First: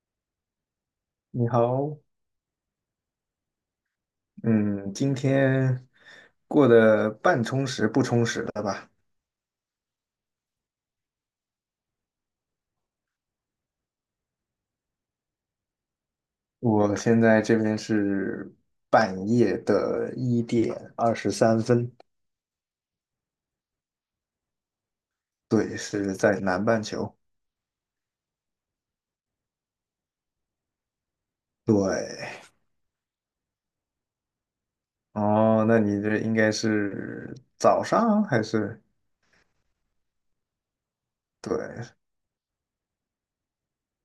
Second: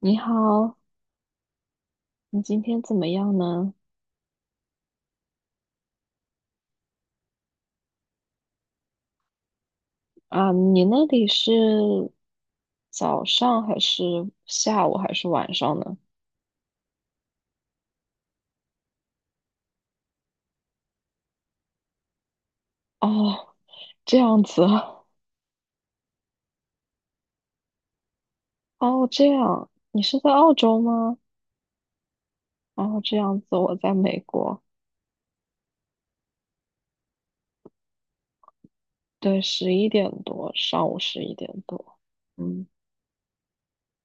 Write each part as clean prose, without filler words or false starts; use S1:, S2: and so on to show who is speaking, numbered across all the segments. S1: 你好，
S2: 你好。
S1: 你今天怎么样呢？
S2: 嗯，今天过得半充实不充实的吧？
S1: 啊，你那里是早上还是下午还是晚上呢？
S2: 我现在这边是半夜的1点23分，
S1: 哦，这样子啊。
S2: 对，是在南半球。
S1: 哦，这样，你是在澳洲吗？
S2: 对。
S1: 哦，这样子，我在美国。
S2: 哦，那你这应该是早上还是？
S1: 对，十一点多，上午十一点
S2: 对，
S1: 多。嗯，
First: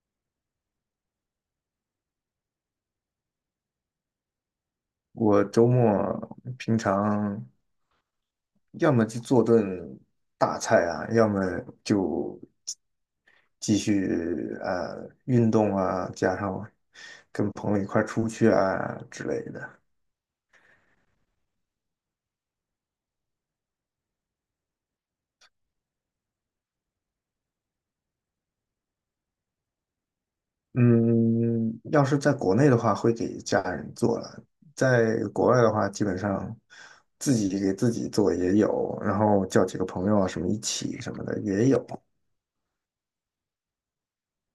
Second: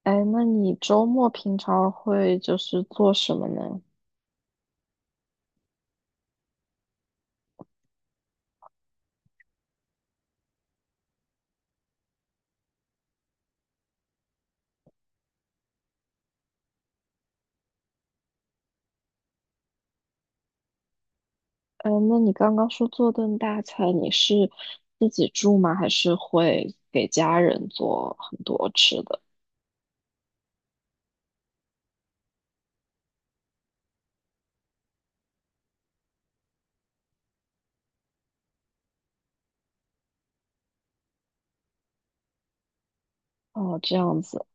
S1: 哎，那你周末平常会就是做什么呢？
S2: 我周末平常。要么就做顿大菜啊，要么就继续运动啊，加上跟朋友一块儿出去啊之类的。
S1: 嗯，那你刚刚说做顿大餐，你是自己住吗？还是会给家人做很多吃的？
S2: 嗯，要是在国内的话，会给家人做了；在国外的话，基本上自己给自己做也有，然后叫几个朋友啊什么一起什么的也有。
S1: 哦，这样子。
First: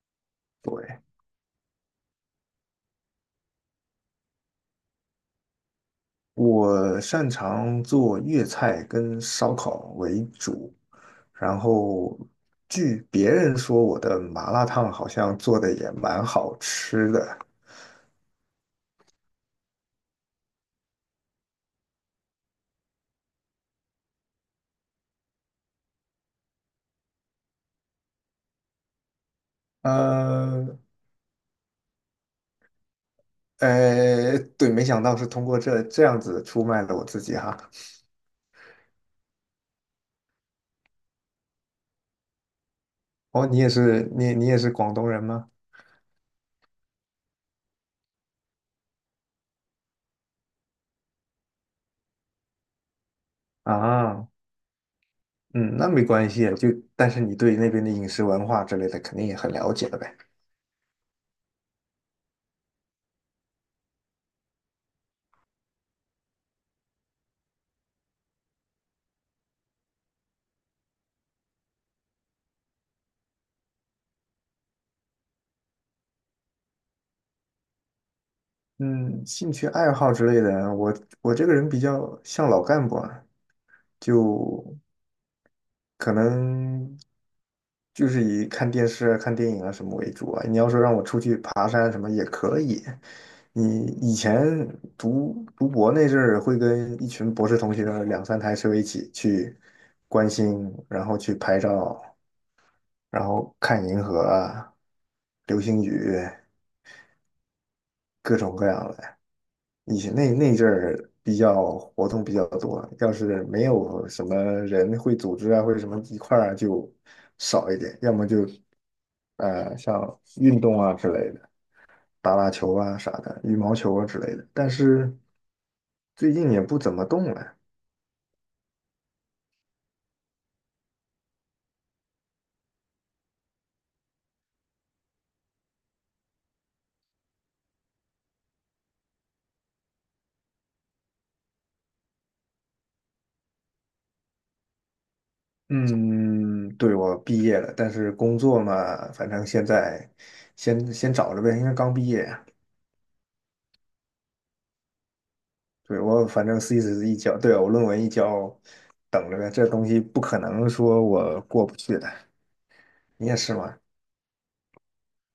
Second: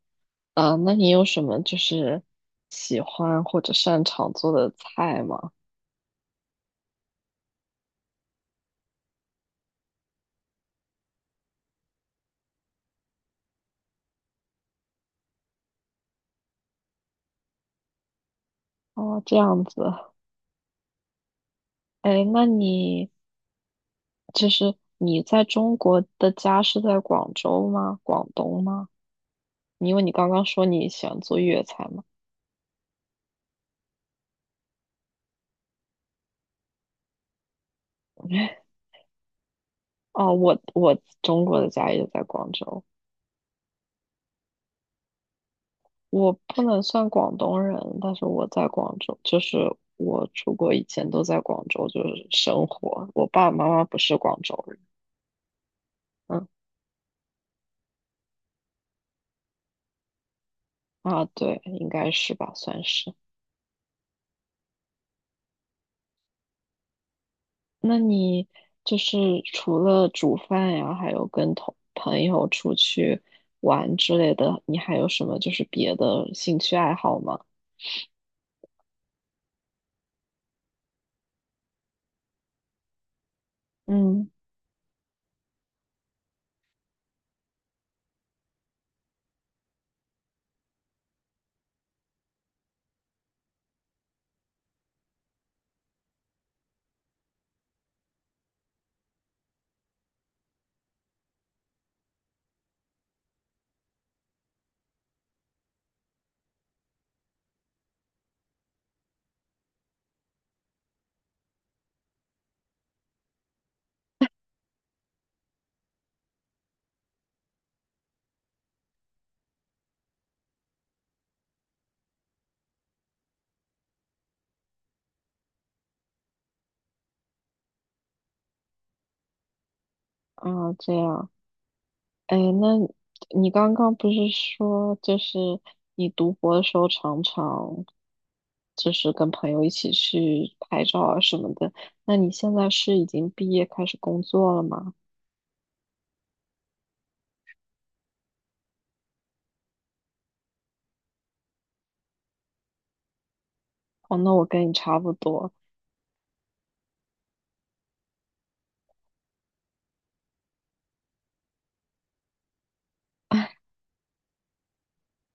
S1: 呃，那
S2: 对，
S1: 你有什么就是喜欢或者擅长做的菜吗？
S2: 我擅长做粤菜跟烧烤为主。然后据别人说，我的麻辣烫好像做的也蛮好吃的。
S1: 哦，这样子。哎，那你就是你在中国的家是在广州吗？广东吗？因为你刚刚说
S2: 呃，
S1: 你喜欢做粤菜嘛。
S2: 对，没想到是通过这样子出卖了我自己哈。
S1: 哦，我中国的家也在广州。
S2: 哦，你也是，你也是广东人吗？
S1: 我不能算广东人，但是我在广州，就是我出国以前都在广州，就是生活。我爸爸妈妈不是
S2: 啊，
S1: 广州人。
S2: 嗯，那没关
S1: 嗯。
S2: 系啊，就但是你对那边的饮食文化之类的肯定也很了解了呗。
S1: 啊，对，应该是吧，算是。那你就是除了煮饭呀，还有跟同朋友出去玩之类的，你还有什么就是别的兴趣爱好吗？
S2: 嗯，兴趣爱好之类的，我这个人比较像老干部啊，
S1: 嗯。
S2: 就可能就是以看电视啊、看电影啊什么为主啊。你要说让我出去爬山什么也可以。你以前读博那阵儿，会跟一群博士同学两三台车一起去观星，然后去拍照，然后看银河啊、流星雨，各种各样的。以前那阵儿比较活动比较多，要是没有什么人会组织啊，或者什么一块儿啊就少一点，要么就像运动啊之类的，打打球啊啥的，羽毛球啊之类的。但是最近也不怎么动了。
S1: 啊，这样。哎，那你刚刚不是说，就是你读博的时候常常就是跟朋友一起去拍照啊什么的。那你现在是已经毕业开始工作了吗？
S2: 嗯，对，我毕业了，但是工作嘛，反正现在先找着呗，因为刚毕业啊
S1: 哦，那我跟你差不多。
S2: 对，我反正 thesis 一交，对啊，我论文一交，等着呗。这东西不可能说我过不去的。你也是吗？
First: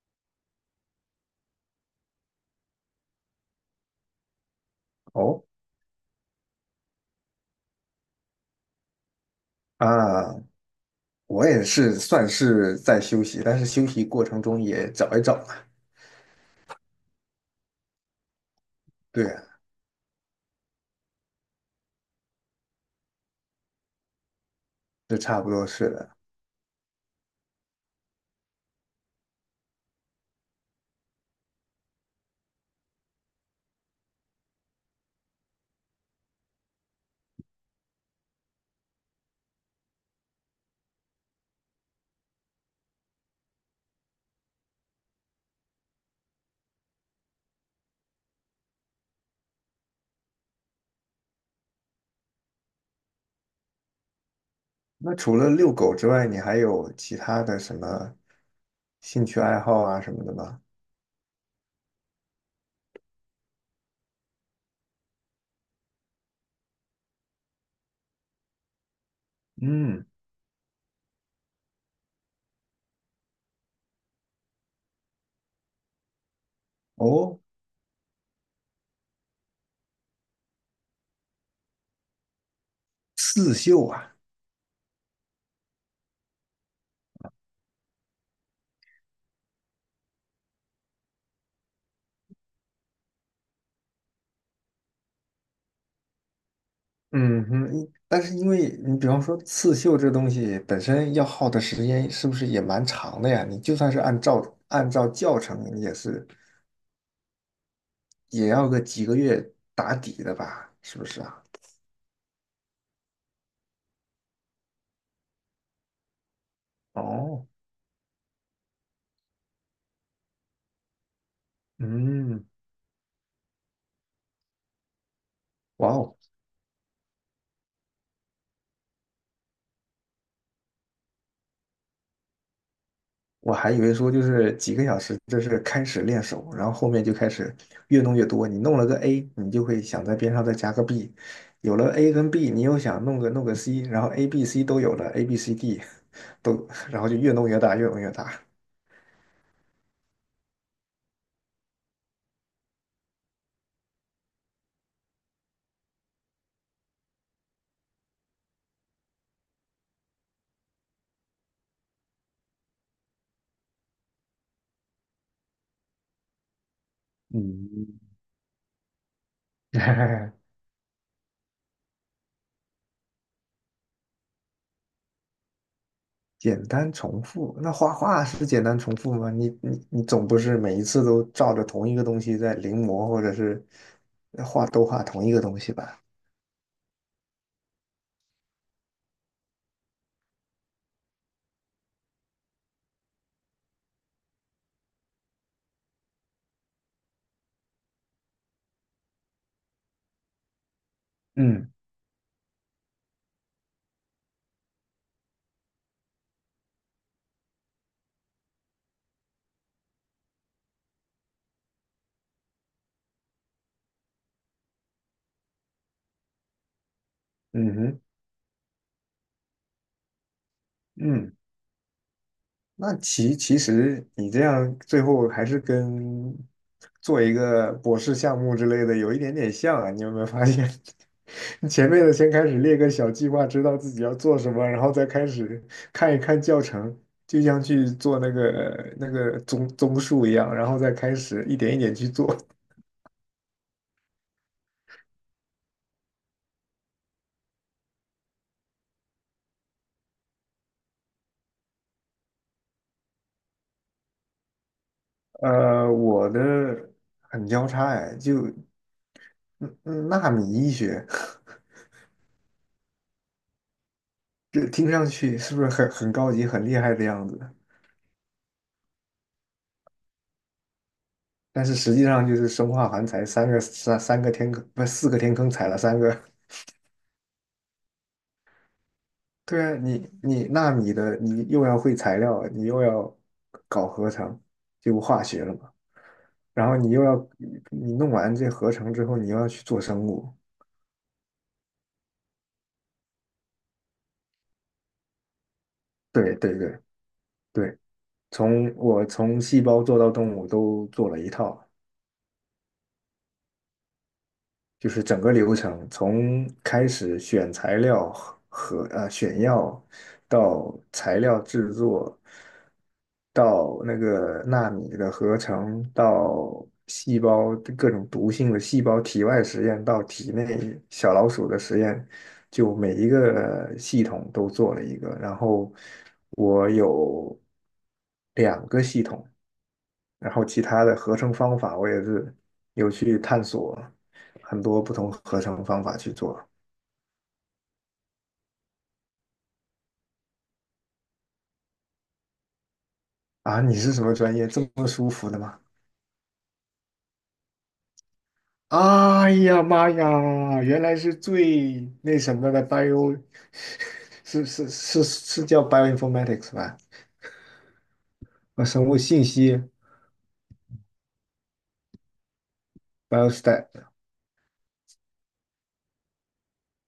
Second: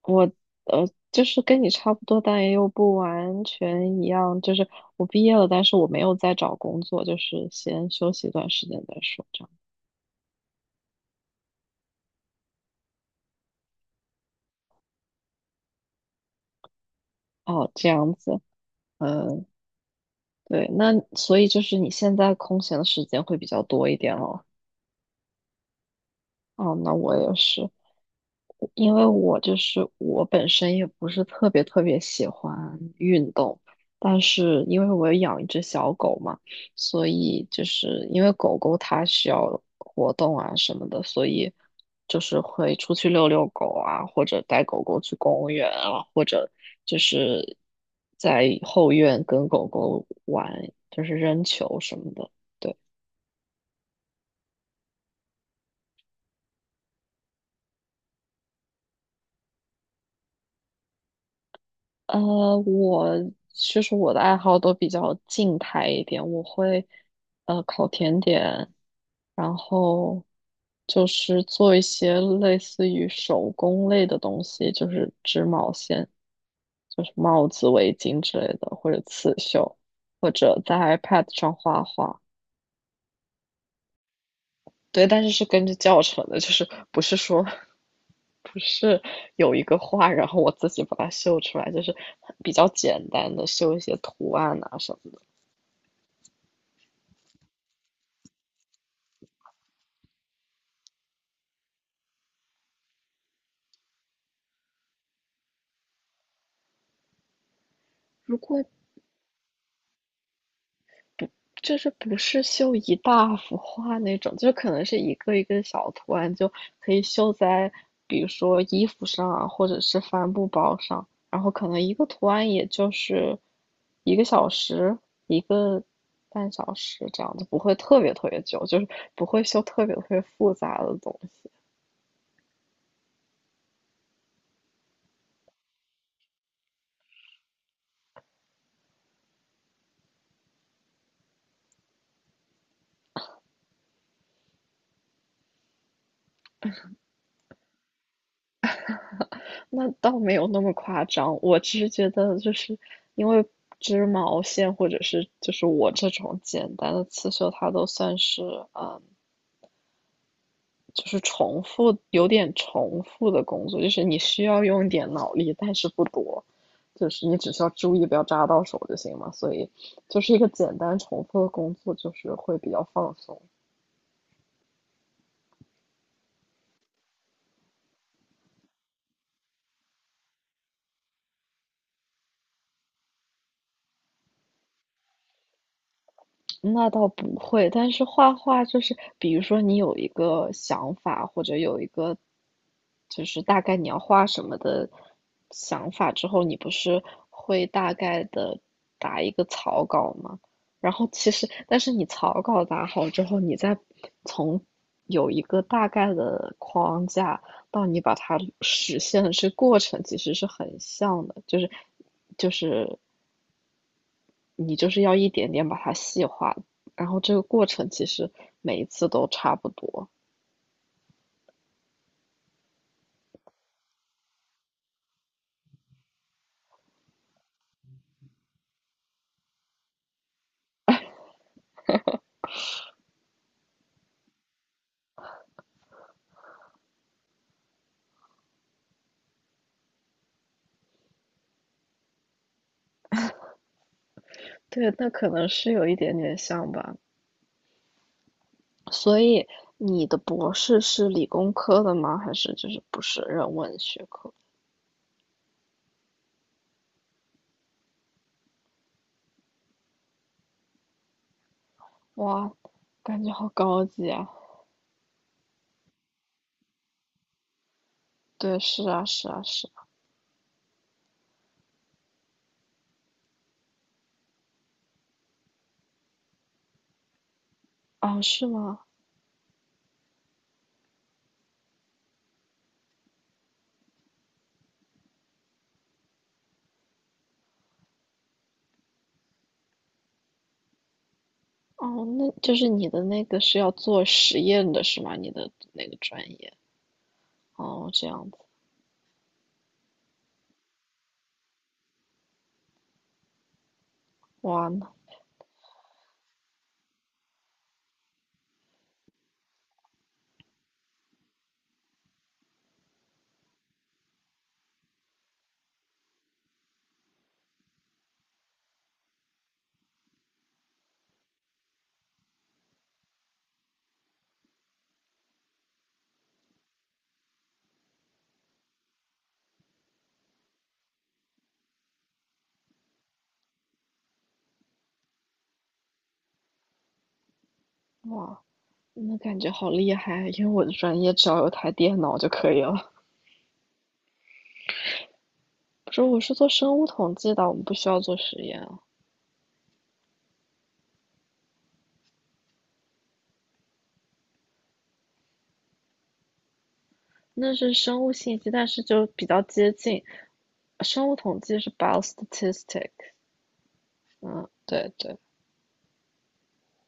S1: 我呃就是跟你差不多，但也又不完全一样。就是我毕业
S2: 哦，
S1: 了，但是我没有再找工作，就是先休息一段时间再说这样。
S2: 啊，我也是算是在休息，但是休息过程中也找一找嘛。
S1: 哦，这样子。
S2: 对啊，
S1: 嗯。对，那所以就是你现在空闲的时间会比较多一点了。
S2: 这差不多是的。
S1: 哦，那我也是，因为我就是我本身也不是特别特别喜欢运动，但是因为我有养一只小狗嘛，所以就是因为狗狗它需要活动啊什么的，所以就是会出去遛遛狗啊，或者带狗狗去公园啊，或者就是在后院跟狗狗玩，就是扔球什么的。对。
S2: 那除了遛狗之外，你还有其他的什么兴趣爱好啊什么的吗？
S1: 呃，我其实我的爱好都比较静态一点，我会烤甜点，然
S2: 嗯，
S1: 后就是做一些类似于手工类的东西，就是织毛线，就是
S2: 哦，
S1: 帽子、围巾之类的，或者刺绣，或者在 iPad 上画画。
S2: 刺绣啊，
S1: 对，但是是跟着教程的，就是不是说不是有一个画，然后我自己把它绣出来，就是比较简单的绣一些图案啊什么。
S2: 嗯哼，因但是因为你比方说刺绣这东西本身要耗的时间是不是也蛮长的呀？你就算是按照教程，也是
S1: 如
S2: 也
S1: 果
S2: 要个几个月打底的吧？是不是啊？
S1: 就是不是绣一大幅画那种，就可能是一个一个小图案，就可以绣
S2: 哦，
S1: 在比如说衣服上啊，或者是帆布包上，然后可能一个图
S2: 嗯，
S1: 案也就是一个小时，一个
S2: 哇哦，
S1: 半小时这样子，不会特别特别久，就是不会绣特别特别复杂的东西。
S2: 我还以为说就是几个小时，这是开始练手，然后后面就开始越弄越多。你弄了个 A,你就会想在边上再加个 B,有了 A 跟 B,你又想弄个 C,然后 A、B、C 都有了，A、B、C、D 都，然后就越弄越大，越弄越大。
S1: 那倒没有那么夸张，我只是觉得就是因为织毛线或者是就是我这种简单的刺绣，它都算是呃。就是重复，有点重复的工作，就是你需要用一点脑力，但是不多，就是你只需要注
S2: 嗯，
S1: 意不要扎到手就行嘛。所以就是一个 简单重复的工作，就是会比较放松。
S2: 简单重复，那画画是简单重复吗？你总不是每一次都照着同一个东西在临摹，或者是画都画同一个东西吧？
S1: 那倒不会，但是画画就是，比如说你有一个想法，或者有一个就是大概你要画什么的想法之后，你不是会大概的打一个草稿吗？然后其实，
S2: 嗯
S1: 但是你草稿打好之后，你再从有一个大概的框架到你把它实现的这个过程，其实是很像的，就是就是你就是要一点点把它细化，然后这个过
S2: 嗯
S1: 程
S2: 哼
S1: 其实每一次都差不多。
S2: 嗯。那其实你这样最后还是跟做一个博士项目之类的有一点点像啊，你有没有发现？你前面的先开始列个小计划，知道自己要做什么，然后再开始看一看教程，就像去做那个综述一样，然后再开始一点一点去做。
S1: 对，那可能是有一点点像吧。所以你的博士是理工科的吗？还是就是不是人文学科？
S2: 呃，我的很交叉哎，就嗯纳米医学，
S1: 哇，感觉好高级啊！
S2: 这听上去是不是很高级、很厉害的样子？
S1: 对，是啊，是啊，是啊。
S2: 但是实际上就是生化环材三个天坑，不是四个天坑踩了三个。
S1: 啊，是吗？
S2: 对啊，你纳米的，你又要会材料，你又要搞合成，就化学了嘛。然后你又要你弄完这合成之后，你又要去做生物。
S1: 哦，那就是你的那个是要做实验的是吗？你的那个专
S2: 对
S1: 业？
S2: 对对对，
S1: 哦，这样子。
S2: 从细胞做到动物都做了一套。
S1: 哇，
S2: 就
S1: 那
S2: 是整个流程，从开始选材料和选药，到材料制作，到那个纳米的合成，到细胞各种毒性的细胞体外实验，到体内小老鼠的实验，就每一个系统都做了一个。然后我有两个系统，然后其他的合成方法，我也是有去探索很多不同合成方法去做。
S1: 哇，那感觉好厉害，因为我的专业只要有台电脑就可以了。
S2: 啊，你是什么专业？这么舒服的吗？
S1: 不是，我是做生物统计的，我们不需要做实验啊。
S2: 哎呀妈呀，原来是最那什么的 bio,是是是是叫 bioinformatics 吧？
S1: 那是生物信息，
S2: 啊，
S1: 但是
S2: 生物
S1: 就
S2: 信
S1: 比较
S2: 息
S1: 接近。生物统计是 biostatistics。
S2: biostat
S1: 嗯，对对，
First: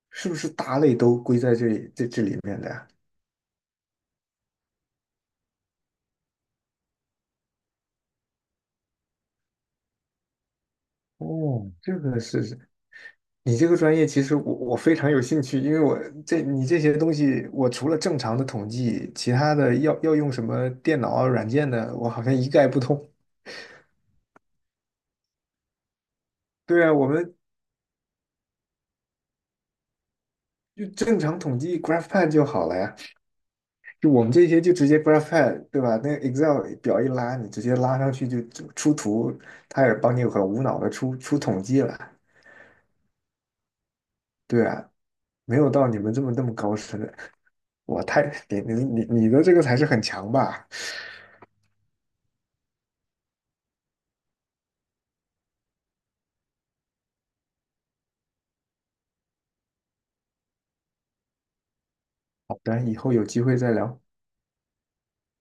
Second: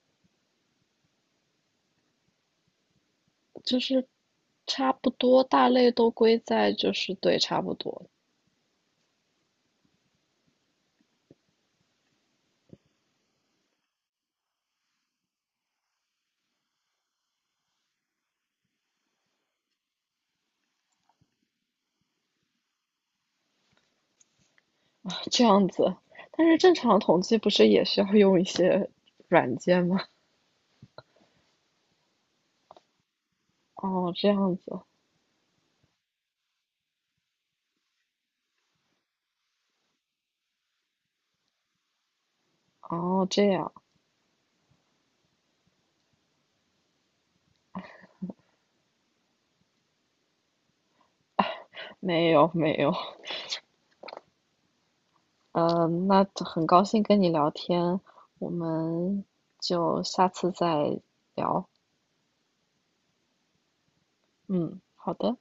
S2: 是不是大类都归在这里面的呀？
S1: 就是差不多，大类都归在就是对，差不多
S2: 哦，这个是。你这个专业其实我非常有兴趣，因为我你这些东西，我除了正常的统计，其他的要用什么电脑啊、软件的，我好像一概不通。
S1: 这样子。但是正
S2: 对啊，
S1: 常
S2: 我
S1: 统
S2: 们
S1: 计不是也需要用一些软件吗？
S2: 就正常统计 GraphPad 就好了呀，就
S1: 哦，
S2: 我
S1: 这
S2: 们这
S1: 样
S2: 些
S1: 子。
S2: 就直接 GraphPad,对吧？那个 Excel 表一拉，你直接拉上去就出图，它也帮你很无脑的出统计了。
S1: 哦，这样，
S2: 对啊，没有到你们这么那么高深的，我太你的这个才是很强吧？
S1: 没有没有。呃，那很高兴跟你聊天，我们就下次再聊。
S2: 好的，以后有机会再聊。
S1: 嗯，好的。